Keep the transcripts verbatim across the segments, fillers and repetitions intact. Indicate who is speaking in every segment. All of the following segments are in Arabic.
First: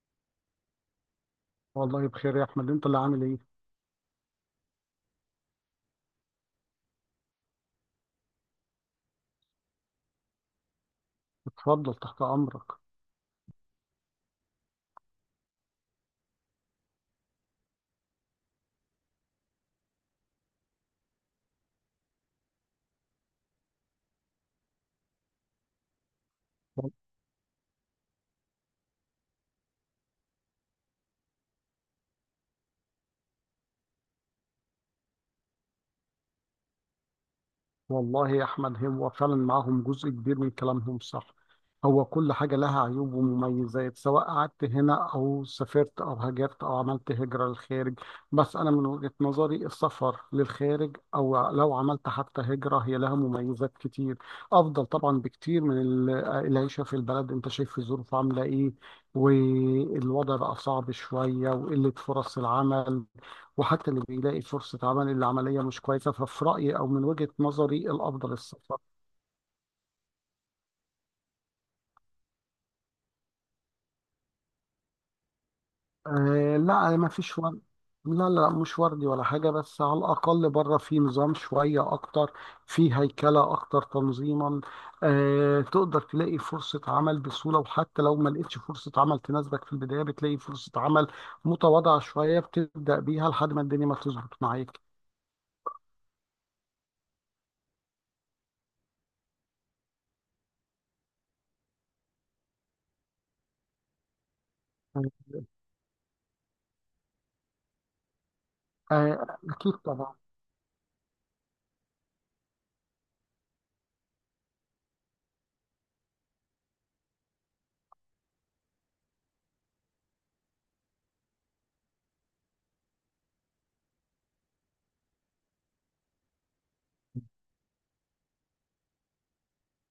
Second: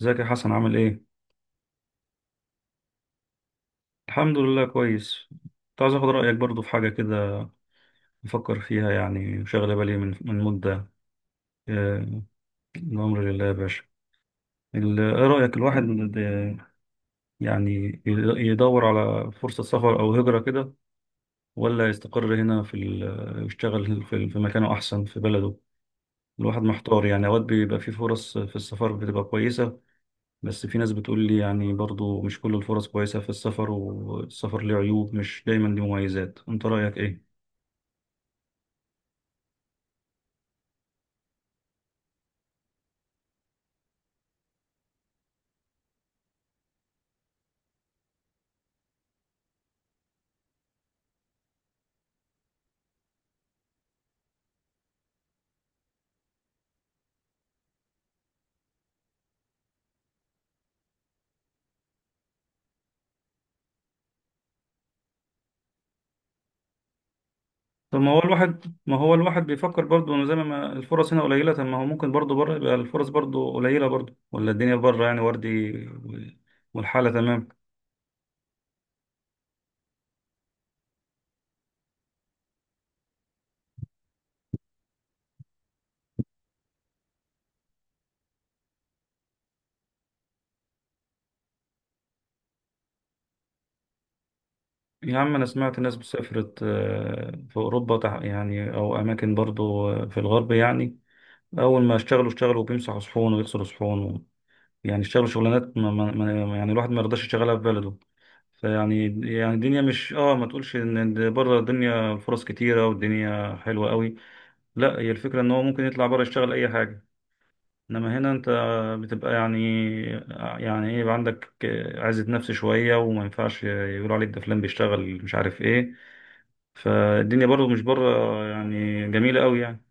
Speaker 1: ازيك يا حسن عامل ايه؟
Speaker 2: والله بخير يا احمد. انت اللي عامل ايه؟
Speaker 1: الحمد لله كويس. كنت عايز اخد رأيك برضو في حاجة كده بفكر فيها، يعني وشاغلة بالي من من مدة.
Speaker 2: اتفضل تحت
Speaker 1: آه،
Speaker 2: امرك.
Speaker 1: الأمر لله يا باشا. ال- ايه رأيك الواحد د- يعني ي- يدور على فرصة سفر أو هجرة كده، ولا يستقر هنا في ال- يشتغل في في مكانه أحسن في بلده؟ الواحد محتار يعني، أوقات بيبقى في فرص في السفر بتبقى كويسة، بس في ناس بتقول لي يعني برضو مش كل الفرص كويسة في السفر، والسفر ليه عيوب مش دايما ليه مميزات، انت رأيك ايه؟
Speaker 2: والله يا احمد هو فعلا معاهم جزء كبير من كلامهم صح. هو كل حاجه لها عيوب ومميزات سواء قعدت هنا او سافرت او هاجرت او عملت هجره للخارج. بس انا من وجهه نظري السفر للخارج او لو عملت حتى هجره هي لها مميزات كتير. افضل طبعا بكتير من ال- العيشه في البلد. انت شايف الظروف عامله ايه، والوضع بقى صعب شويه وقله فرص العمل. وحتى اللي بيلاقي فرصة عمل اللي العملية مش كويسة، ففي رأيي أو من وجهة نظري
Speaker 1: طب ما هو
Speaker 2: الأفضل
Speaker 1: الواحد،
Speaker 2: السفر.
Speaker 1: ما هو الواحد بيفكر برضه انه زي ما الفرص هنا قليله، طب ما هو ممكن برضه بره يبقى الفرص برضه قليله برضه، ولا الدنيا بره يعني وردي و-
Speaker 2: آه لا، ما
Speaker 1: والحاله
Speaker 2: فيش
Speaker 1: تمام؟
Speaker 2: ورد. لا لا، مش وردي ولا حاجة، بس على الأقل بره في نظام شوية أكتر، في هيكلة أكتر تنظيما. آه، تقدر تلاقي فرصة عمل بسهولة، وحتى لو ما لقيتش فرصة عمل تناسبك في البداية بتلاقي فرصة عمل متواضعة شوية بتبدأ بيها لحد ما الدنيا ما تظبط معاك.
Speaker 1: يا عم انا سمعت ناس سافرت، آه، في اوروبا تح- يعني او اماكن برضه، آه، في الغرب يعني، اول ما اشتغلوا اشتغلوا بيمسحوا صحون ويغسلوا صحون و... يعني اشتغلوا شغلانات ما ما ما يعني الواحد ما يرضاش يشتغلها في بلده. فيعني
Speaker 2: آه
Speaker 1: يعني
Speaker 2: أكيد
Speaker 1: الدنيا مش
Speaker 2: طبعا
Speaker 1: اه، ما تقولش ان بره الدنيا فرص كتيره والدنيا حلوه قوي. لا، هي الفكرة ان هو ممكن يطلع بره يشتغل اي حاجة، انما هنا انت بتبقى يعني، يعني ايه، يبقى عندك عزة نفس شوية، وما ينفعش يقول عليك ده فلان بيشتغل مش عارف ايه. فالدنيا برضه مش بره يعني جميلة قوي يعني،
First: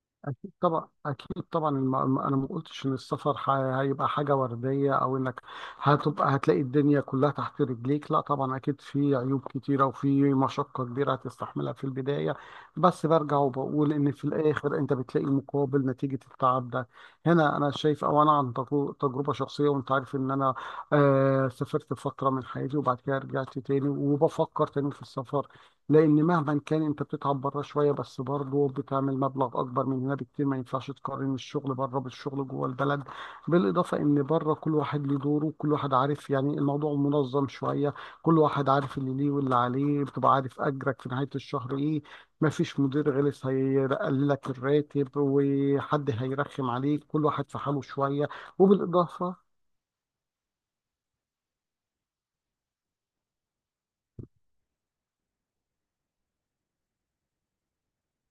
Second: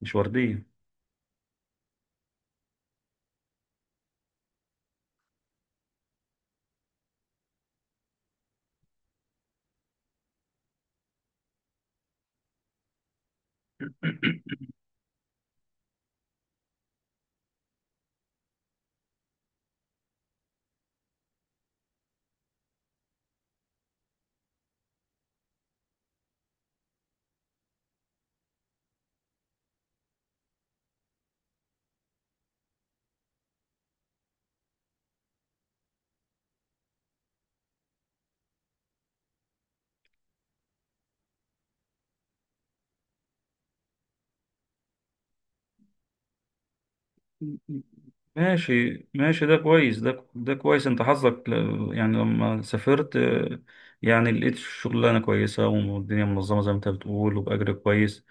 Speaker 1: مش
Speaker 2: أكيد
Speaker 1: وردية.
Speaker 2: طبعا أكيد طبعا. الم- الم- أنا ما قلتش إن السفر ح- هيبقى حاجة وردية أو إنك هتبقى هتلاقي الدنيا كلها تحت رجليك. لا طبعا، أكيد في عيوب كتيرة وفي مشقة كبيرة هتستحملها في البداية، بس برجع وبقول إن في الآخر أنت بتلاقي مقابل نتيجة التعب ده. هنا أنا شايف، أو أنا عن تجر- تجربة شخصية، وأنت عارف إن أنا آه سافرت فترة من حياتي وبعد كده رجعت تاني وبفكر تاني في السفر. لان مهما كان انت بتتعب بره شويه، بس برضه بتعمل مبلغ اكبر من هنا بكتير. ما ينفعش تقارن الشغل بره بالشغل جوه البلد. بالاضافه ان بره كل واحد له دوره، كل واحد عارف، يعني الموضوع منظم شويه. كل واحد عارف اللي ليه واللي عليه، بتبقى عارف اجرك في نهايه الشهر ايه. ما فيش مدير غلس هيقللك الراتب وحد هيرخم عليك، كل واحد في حاله شويه.
Speaker 1: ماشي ماشي،
Speaker 2: وبالاضافه
Speaker 1: ده كويس، ده ده كويس. انت حظك ل- يعني لما سافرت، آه، يعني لقيت شغلانه كويسه والدنيا منظمه زي ما انت بتقول، وباجر كويس.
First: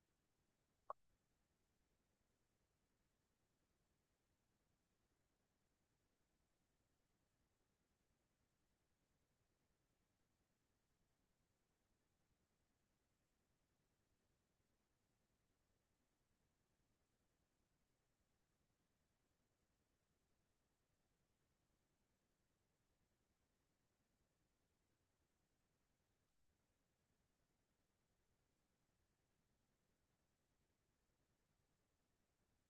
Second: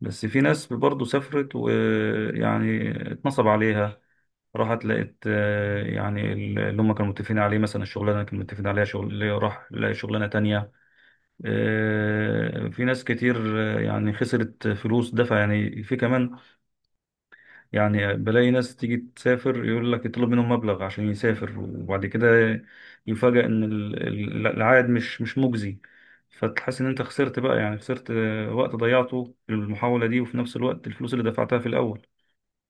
Speaker 1: بس في ناس برضه سافرت ويعني اتنصب عليها، راحت لقيت، آه، يعني اللي هم كانوا متفقين عليه مثلا الشغلانه كانوا متفقين عليها شغل، اللي راح لقى شغلانه تانية، آه، في ناس كتير، آه، يعني خسرت فلوس دفع يعني في كمان. يعني بلاقي ناس تيجي تسافر، يقول لك يطلب منهم مبلغ عشان يسافر، وبعد كده يفاجأ ان ال- ال- العائد مش مش مجزي. فتحس ان انت خسرت بقى، يعني خسرت، آه، وقت ضيعته في المحاولة دي، وفي نفس الوقت الفلوس اللي دفعتها في الاول.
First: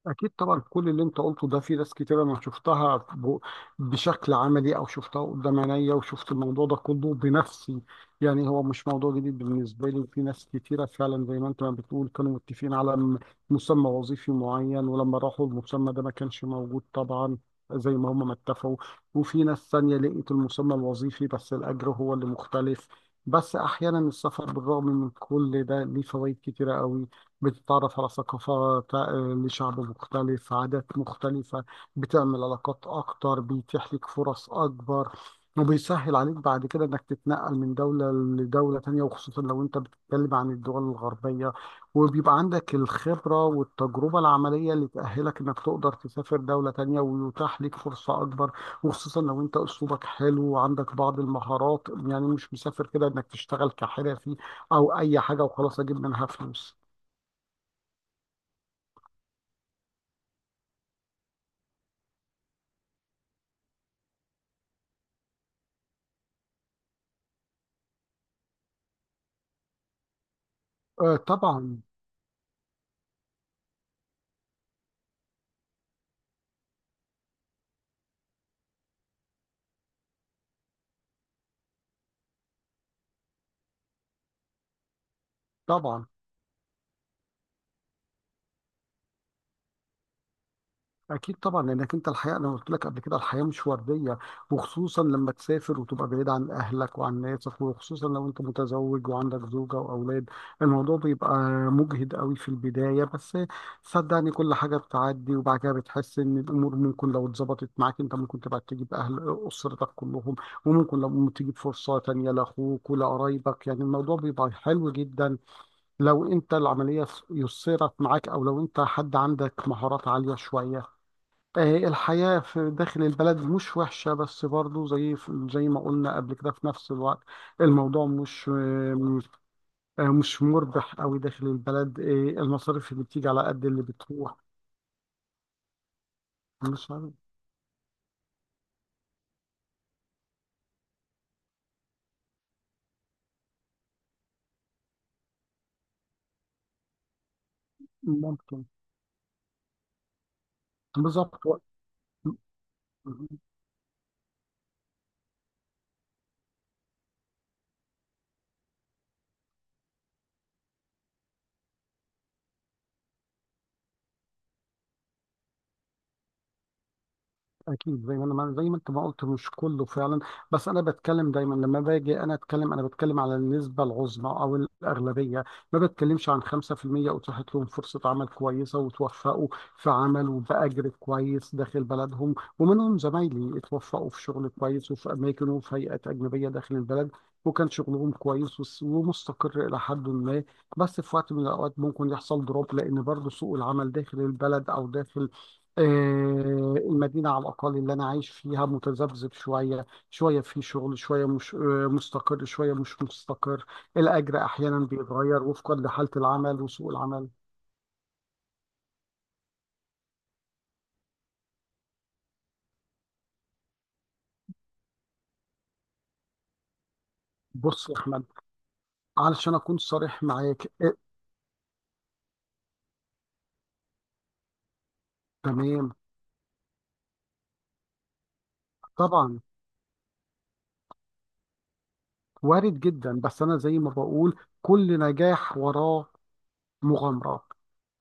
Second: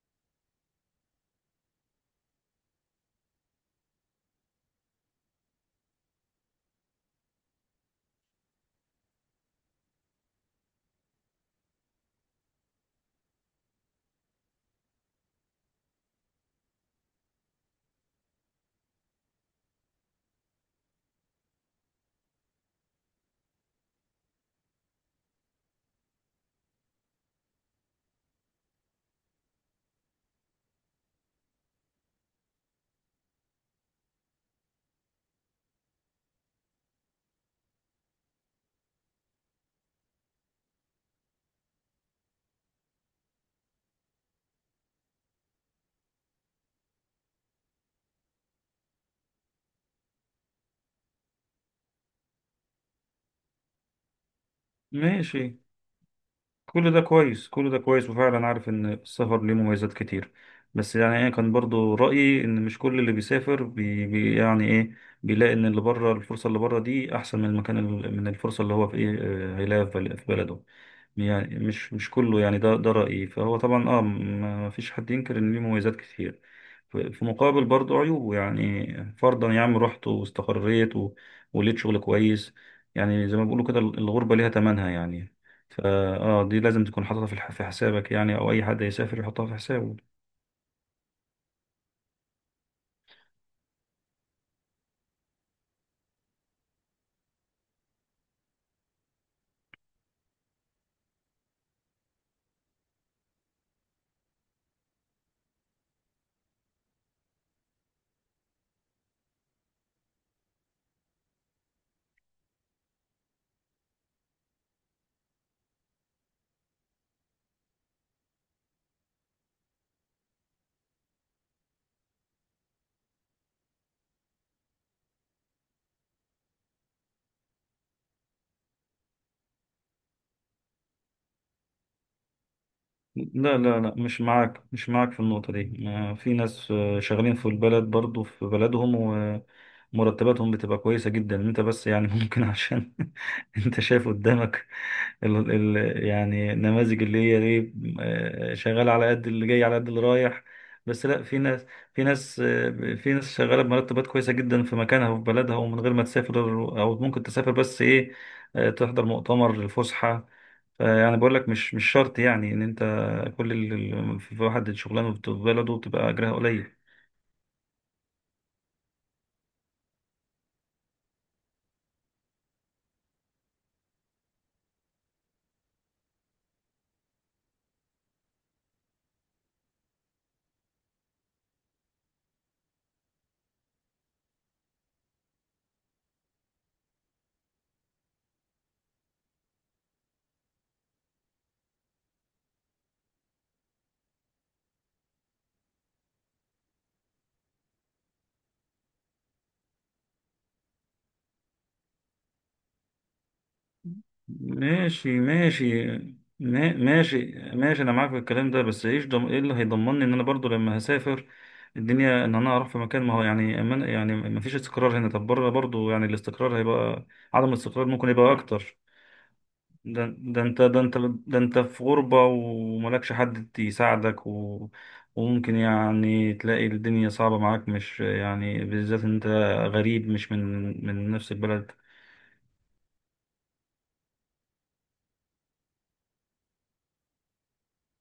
Speaker 2: أكيد طبعا. كل اللي أنت قلته ده في ناس كتير أنا شفتها ب- بشكل عملي، أو شفتها قدام عينيا وشفت الموضوع ده كله بنفسي. يعني هو مش موضوع جديد بالنسبة لي، وفي ناس كتيرة فعلا زي ما أنت ما بتقول كانوا متفقين على م- مسمى وظيفي معين، ولما راحوا المسمى ده ما كانش موجود طبعا زي ما هم ما اتفقوا. وفي ناس تانية لقيت المسمى الوظيفي بس الأجر هو اللي مختلف. بس أحيانا السفر بالرغم من كل ده ليه فوائد كتيرة قوي. بتتعرف على ثقافات، آه، لشعب مختلف، عادات مختلفة. بتعمل علاقات أكتر، بيتيح لك فرص أكبر، وبيسهل عليك بعد كده إنك تتنقل من دولة لدولة تانية، وخصوصا لو أنت بتتكلم عن الدول الغربية. وبيبقى عندك الخبرة والتجربة العملية اللي تأهلك إنك تقدر تسافر دولة تانية ويتاح ليك فرصة أكبر. وخصوصا لو أنت أسلوبك حلو وعندك بعض المهارات، يعني مش مسافر كده إنك تشتغل كحرفي أو أي
Speaker 1: ماشي،
Speaker 2: حاجة وخلاص أجيب منها فلوس.
Speaker 1: كل ده كويس، كل ده كويس، وفعلا عارف ان السفر ليه مميزات كتير. بس يعني انا كان برضو رأيي ان مش كل اللي بيسافر بي بي يعني ايه، بيلاقي ان اللي بره، الفرصة اللي بره دي احسن من المكان ال- من الفرصة اللي هو في ايه، آه، هيلاقيها في بل- في بلده.
Speaker 2: آه
Speaker 1: يعني
Speaker 2: طبعا
Speaker 1: مش مش كله يعني، ده ده رأيي. فهو طبعا اه ما فيش حد ينكر ان ليه مميزات كتير، ف- في مقابل برضو عيوب. يعني فرضا يا عم، رحت واستقريت و- ولقيت شغل كويس، يعني زي ما بيقولوا كده الغربة ليها ثمنها يعني. فا
Speaker 2: طبعا.
Speaker 1: اه، دي لازم تكون حاططها في الح- في حسابك، يعني او اي حد هيسافر يحطها في حسابه.
Speaker 2: اكيد طبعا، لانك انت الحياه انا قلت لك قبل كده الحياه مش ورديه. وخصوصا لما تسافر وتبقى بعيد عن اهلك وعن ناسك، وخصوصا لو انت متزوج وعندك زوجه واولاد. الموضوع بيبقى مجهد قوي في البدايه، بس صدقني كل حاجه بتعدي، وبعد كده بتحس ان الامور ممكن لو اتظبطت معاك انت ممكن تبقى تجيب اهل اسرتك كلهم. وممكن لو تجيب فرصه تانيه لاخوك ولقرايبك، يعني الموضوع بيبقى حلو جدا لو انت العملية ف- يسرت معاك، او لو انت حد عندك مهارات عالية شوية. آه، الحياة في داخل البلد مش وحشة، بس برضو زي زي ما قلنا قبل كده، في نفس الوقت الموضوع مش آه، آه، مش مربح قوي داخل البلد. آه، المصاريف اللي بتيجي على
Speaker 1: لا
Speaker 2: قد
Speaker 1: لا
Speaker 2: اللي
Speaker 1: لا، مش
Speaker 2: بتروح.
Speaker 1: معاك، مش معاك في النقطة دي. ما- في ناس،
Speaker 2: مش
Speaker 1: آه،
Speaker 2: عارف.
Speaker 1: شغالين في البلد برضو في بلدهم، ومرتباتهم بتبقى كويسة جدا. انت بس يعني ممكن عشان انت شايف قدامك ال ال يعني النماذج اللي هي ايه، آه،
Speaker 2: ممكن.
Speaker 1: شغال على قد اللي جاي على قد اللي رايح. بس لا، في
Speaker 2: بالظبط.
Speaker 1: ناس، في ناس، آه، في ناس شغالة بمرتبات كويسة جدا في مكانها وفي بلدها، ومن غير ما تسافر. او ممكن تسافر بس ايه، آه، تحضر مؤتمر الفسحة. يعني بقول لك مش مش شرط يعني ان انت كل ال- ال- في واحد شغلانه بت- في بلده بتبقى اجرها قليل.
Speaker 2: اكيد زي ما انا ما- زي ما انت ما قلت مش كله فعلا. بس انا بتكلم دايما لما باجي انا اتكلم انا بتكلم على النسبه العظمى او الاغلبيه. ما بتكلمش عن خمسة في المية اتاحت لهم فرصه عمل كويسه وتوفقوا في عمل وباجر كويس داخل بلدهم. ومنهم زمايلي اتوفقوا في شغل كويس وفي اماكن وفي هيئات اجنبيه داخل البلد، وكان شغلهم كويس وس- ومستقر الى حد ما. بس في وقت من الاوقات ممكن يحصل دروب، لان برضه سوق العمل داخل البلد او داخل آه، المدينة على الأقل اللي أنا عايش فيها متذبذب شوية شوية، في شغل شوية مش آه، مستقر، شوية مش مستقر. الأجر أحيانا
Speaker 1: ماشي
Speaker 2: بيتغير وفقا
Speaker 1: ماشي،
Speaker 2: لحالة العمل
Speaker 1: ما-
Speaker 2: وسوق
Speaker 1: ماشي
Speaker 2: العمل.
Speaker 1: ماشي، انا معاك في الكلام ده. بس ايش ضم... ايه اللي هيضمنني ان انا برضو لما هسافر الدنيا، ان انا اروح في مكان ما هو يعني، أما أنا- يعني ما فيش استقرار هنا، طب بره برضو يعني الاستقرار هيبقى عدم الاستقرار
Speaker 2: بص يا
Speaker 1: ممكن
Speaker 2: أحمد،
Speaker 1: يبقى اكتر.
Speaker 2: علشان أكون
Speaker 1: ده
Speaker 2: صريح
Speaker 1: ده انت،
Speaker 2: معاك
Speaker 1: ده
Speaker 2: آه،
Speaker 1: انت ده انت في غربة وملكش حد يساعدك و... وممكن
Speaker 2: تمام،
Speaker 1: يعني تلاقي الدنيا صعبة معاك، مش يعني بالذات ان انت
Speaker 2: طبعا
Speaker 1: غريب، مش من من نفس البلد.
Speaker 2: وارد جدا. بس أنا زي ما بقول كل نجاح وراه مغامرة.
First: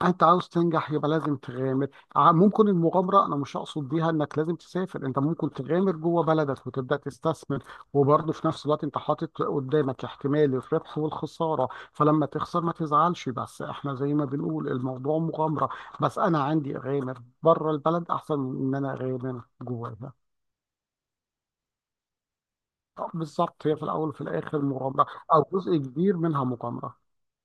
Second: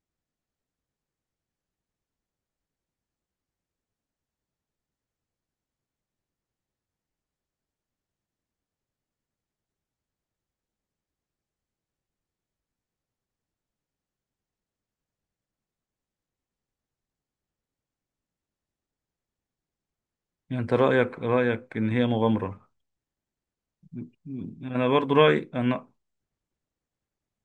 Speaker 2: انت عاوز تنجح يبقى لازم تغامر. ع- ممكن المغامره انا مش اقصد بيها انك لازم تسافر، انت ممكن تغامر جوه بلدك وتبدا تستثمر. وبرضه في نفس الوقت انت حاطط قدامك احتمال الربح والخساره، فلما تخسر ما تزعلش، بس احنا زي ما بنقول الموضوع مغامره. بس انا عندي اغامر بره البلد احسن من ان انا اغامر جواها.
Speaker 1: يعني انت رأيك رأيك ان هي مغامرة.
Speaker 2: آه، بالظبط، هي في الاول وفي الاخر
Speaker 1: انا
Speaker 2: مغامره،
Speaker 1: برضو
Speaker 2: او
Speaker 1: رأيي،
Speaker 2: جزء
Speaker 1: انا
Speaker 2: كبير منها مغامره.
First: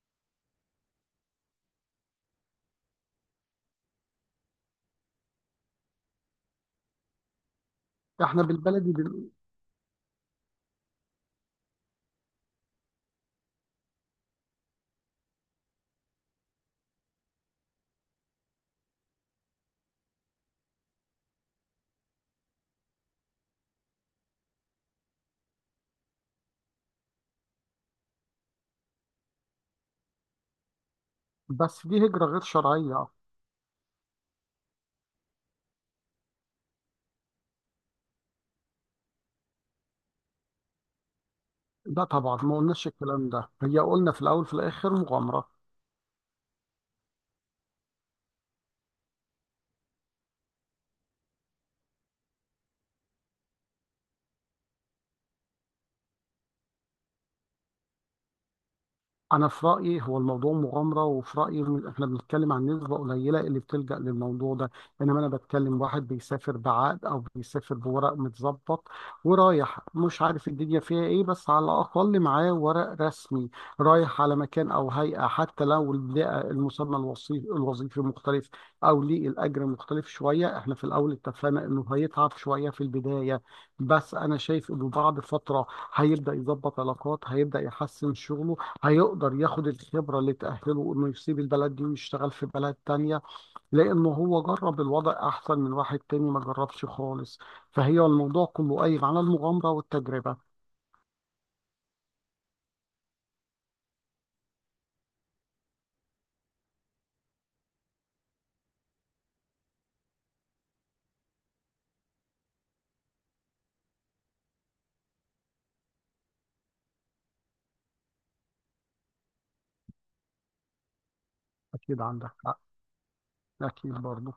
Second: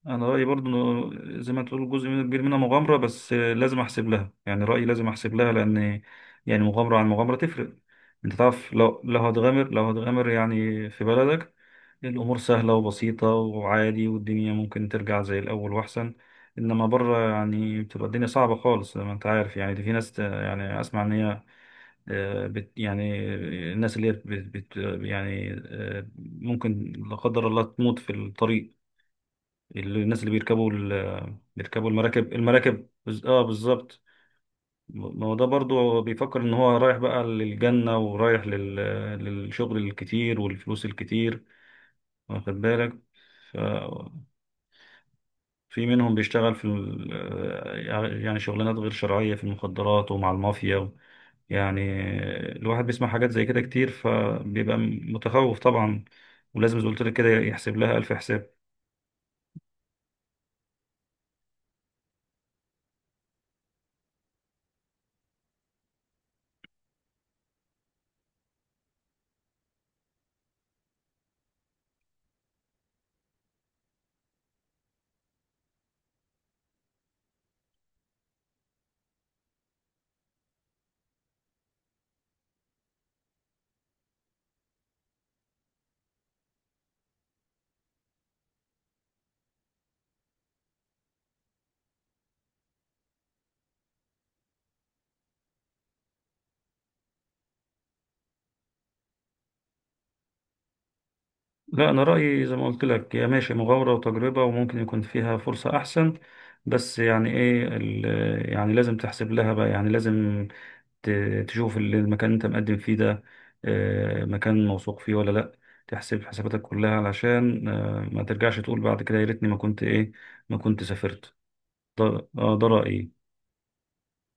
Speaker 1: انا رايي برضو إنه زي ما تقول جزء منه كبير منها مغامره، بس آه، لازم احسب لها. يعني رايي لازم احسب لها، لان يعني مغامره عن مغامره تفرق. انت
Speaker 2: احنا
Speaker 1: تعرف،
Speaker 2: بالبلدي
Speaker 1: لو لو
Speaker 2: بن-
Speaker 1: هتغامر، لو هتغامر يعني في بلدك الامور سهله وبسيطه وعادي، والدنيا ممكن ترجع زي الاول واحسن. انما بره يعني بتبقى الدنيا صعبه خالص، زي ما انت عارف يعني. دي في ناس ت- يعني اسمع ان هي، آه، بت يعني، الناس اللي هي بت، بت، يعني آه، ممكن لا قدر الله تموت في الطريق. الناس اللي بيركبوا ال-
Speaker 2: بس
Speaker 1: بيركبوا
Speaker 2: دي هجره
Speaker 1: المراكب،
Speaker 2: غير
Speaker 1: المراكب
Speaker 2: شرعيه.
Speaker 1: بز- اه بالظبط. ما هو ده برضه هو بيفكر ان هو رايح بقى للجنة، ورايح لل... للشغل الكتير والفلوس الكتير،
Speaker 2: لا طبعا،
Speaker 1: واخد
Speaker 2: ما قلناش
Speaker 1: بالك.
Speaker 2: الكلام ده،
Speaker 1: ف...
Speaker 2: هي قلنا في الاول في الاخر مغامره.
Speaker 1: في منهم بيشتغل في ال... يعني شغلانات غير شرعية في المخدرات ومع المافيا و... يعني الواحد بيسمع حاجات زي كده كتير، فبيبقى متخوف طبعا، ولازم زي ما قلت لك كده يحسب لها ألف حساب.
Speaker 2: انا في رايي هو الموضوع مغامره، وفي رايي إن احنا بنتكلم عن نسبه قليله اللي بتلجا للموضوع ده. انما انا بتكلم واحد بيسافر بعقد او بيسافر بورق متظبط، ورايح مش عارف الدنيا فيها ايه، بس على الاقل معاه ورق رسمي. رايح على مكان او هيئه، حتى لو البيئه المسمى الوصي- الوظيفي مختلف، او ليه الاجر مختلف شويه. احنا في الاول اتفقنا انه هيتعب شويه في البدايه، بس انا شايف انه بعد فتره هيبدا يظبط علاقات، هيبدا يحسن شغله، هيقدر ياخد الخبرة اللي تأهله إنه يسيب البلد دي ويشتغل في بلد تانية، لأنه هو جرب الوضع أحسن من واحد تاني ما جربش خالص. فهي الموضوع كله قايم على المغامرة والتجربة.
Speaker 1: لا، أنا رأيي زي ما قلت لك، هي ماشي مغامرة وتجربة، وممكن يكون فيها فرصة أحسن، بس يعني إيه ال- يعني لازم تحسب لها بقى، يعني لازم ت- تشوف ال- المكان اللي أنت مقدم فيه ده، آه، مكان موثوق فيه ولا لأ. تحسب حساباتك كلها علشان آه، ما ترجعش تقول بعد كده يا ريتني ما كنت إيه، ما كنت سافرت.
Speaker 2: أكيد
Speaker 1: ده
Speaker 2: عندك
Speaker 1: آه،
Speaker 2: حق.
Speaker 1: ده رأيي.
Speaker 2: أكيد برضه.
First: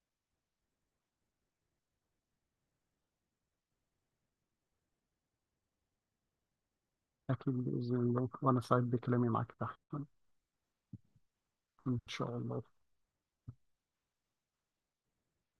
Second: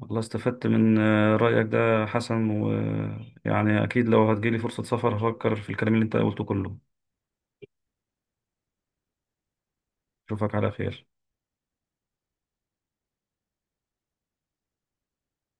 Speaker 1: والله استفدت من آه، رأيك ده حسن، ويعني أكيد لو هتجيلي فرصة سفر هفكر في الكلام اللي أنت قلته كله.
Speaker 2: أكيد بإذن الله، وأنا سعيد بكلامي معك. تحت.
Speaker 1: أشوفك على خير.
Speaker 2: إن شاء الله.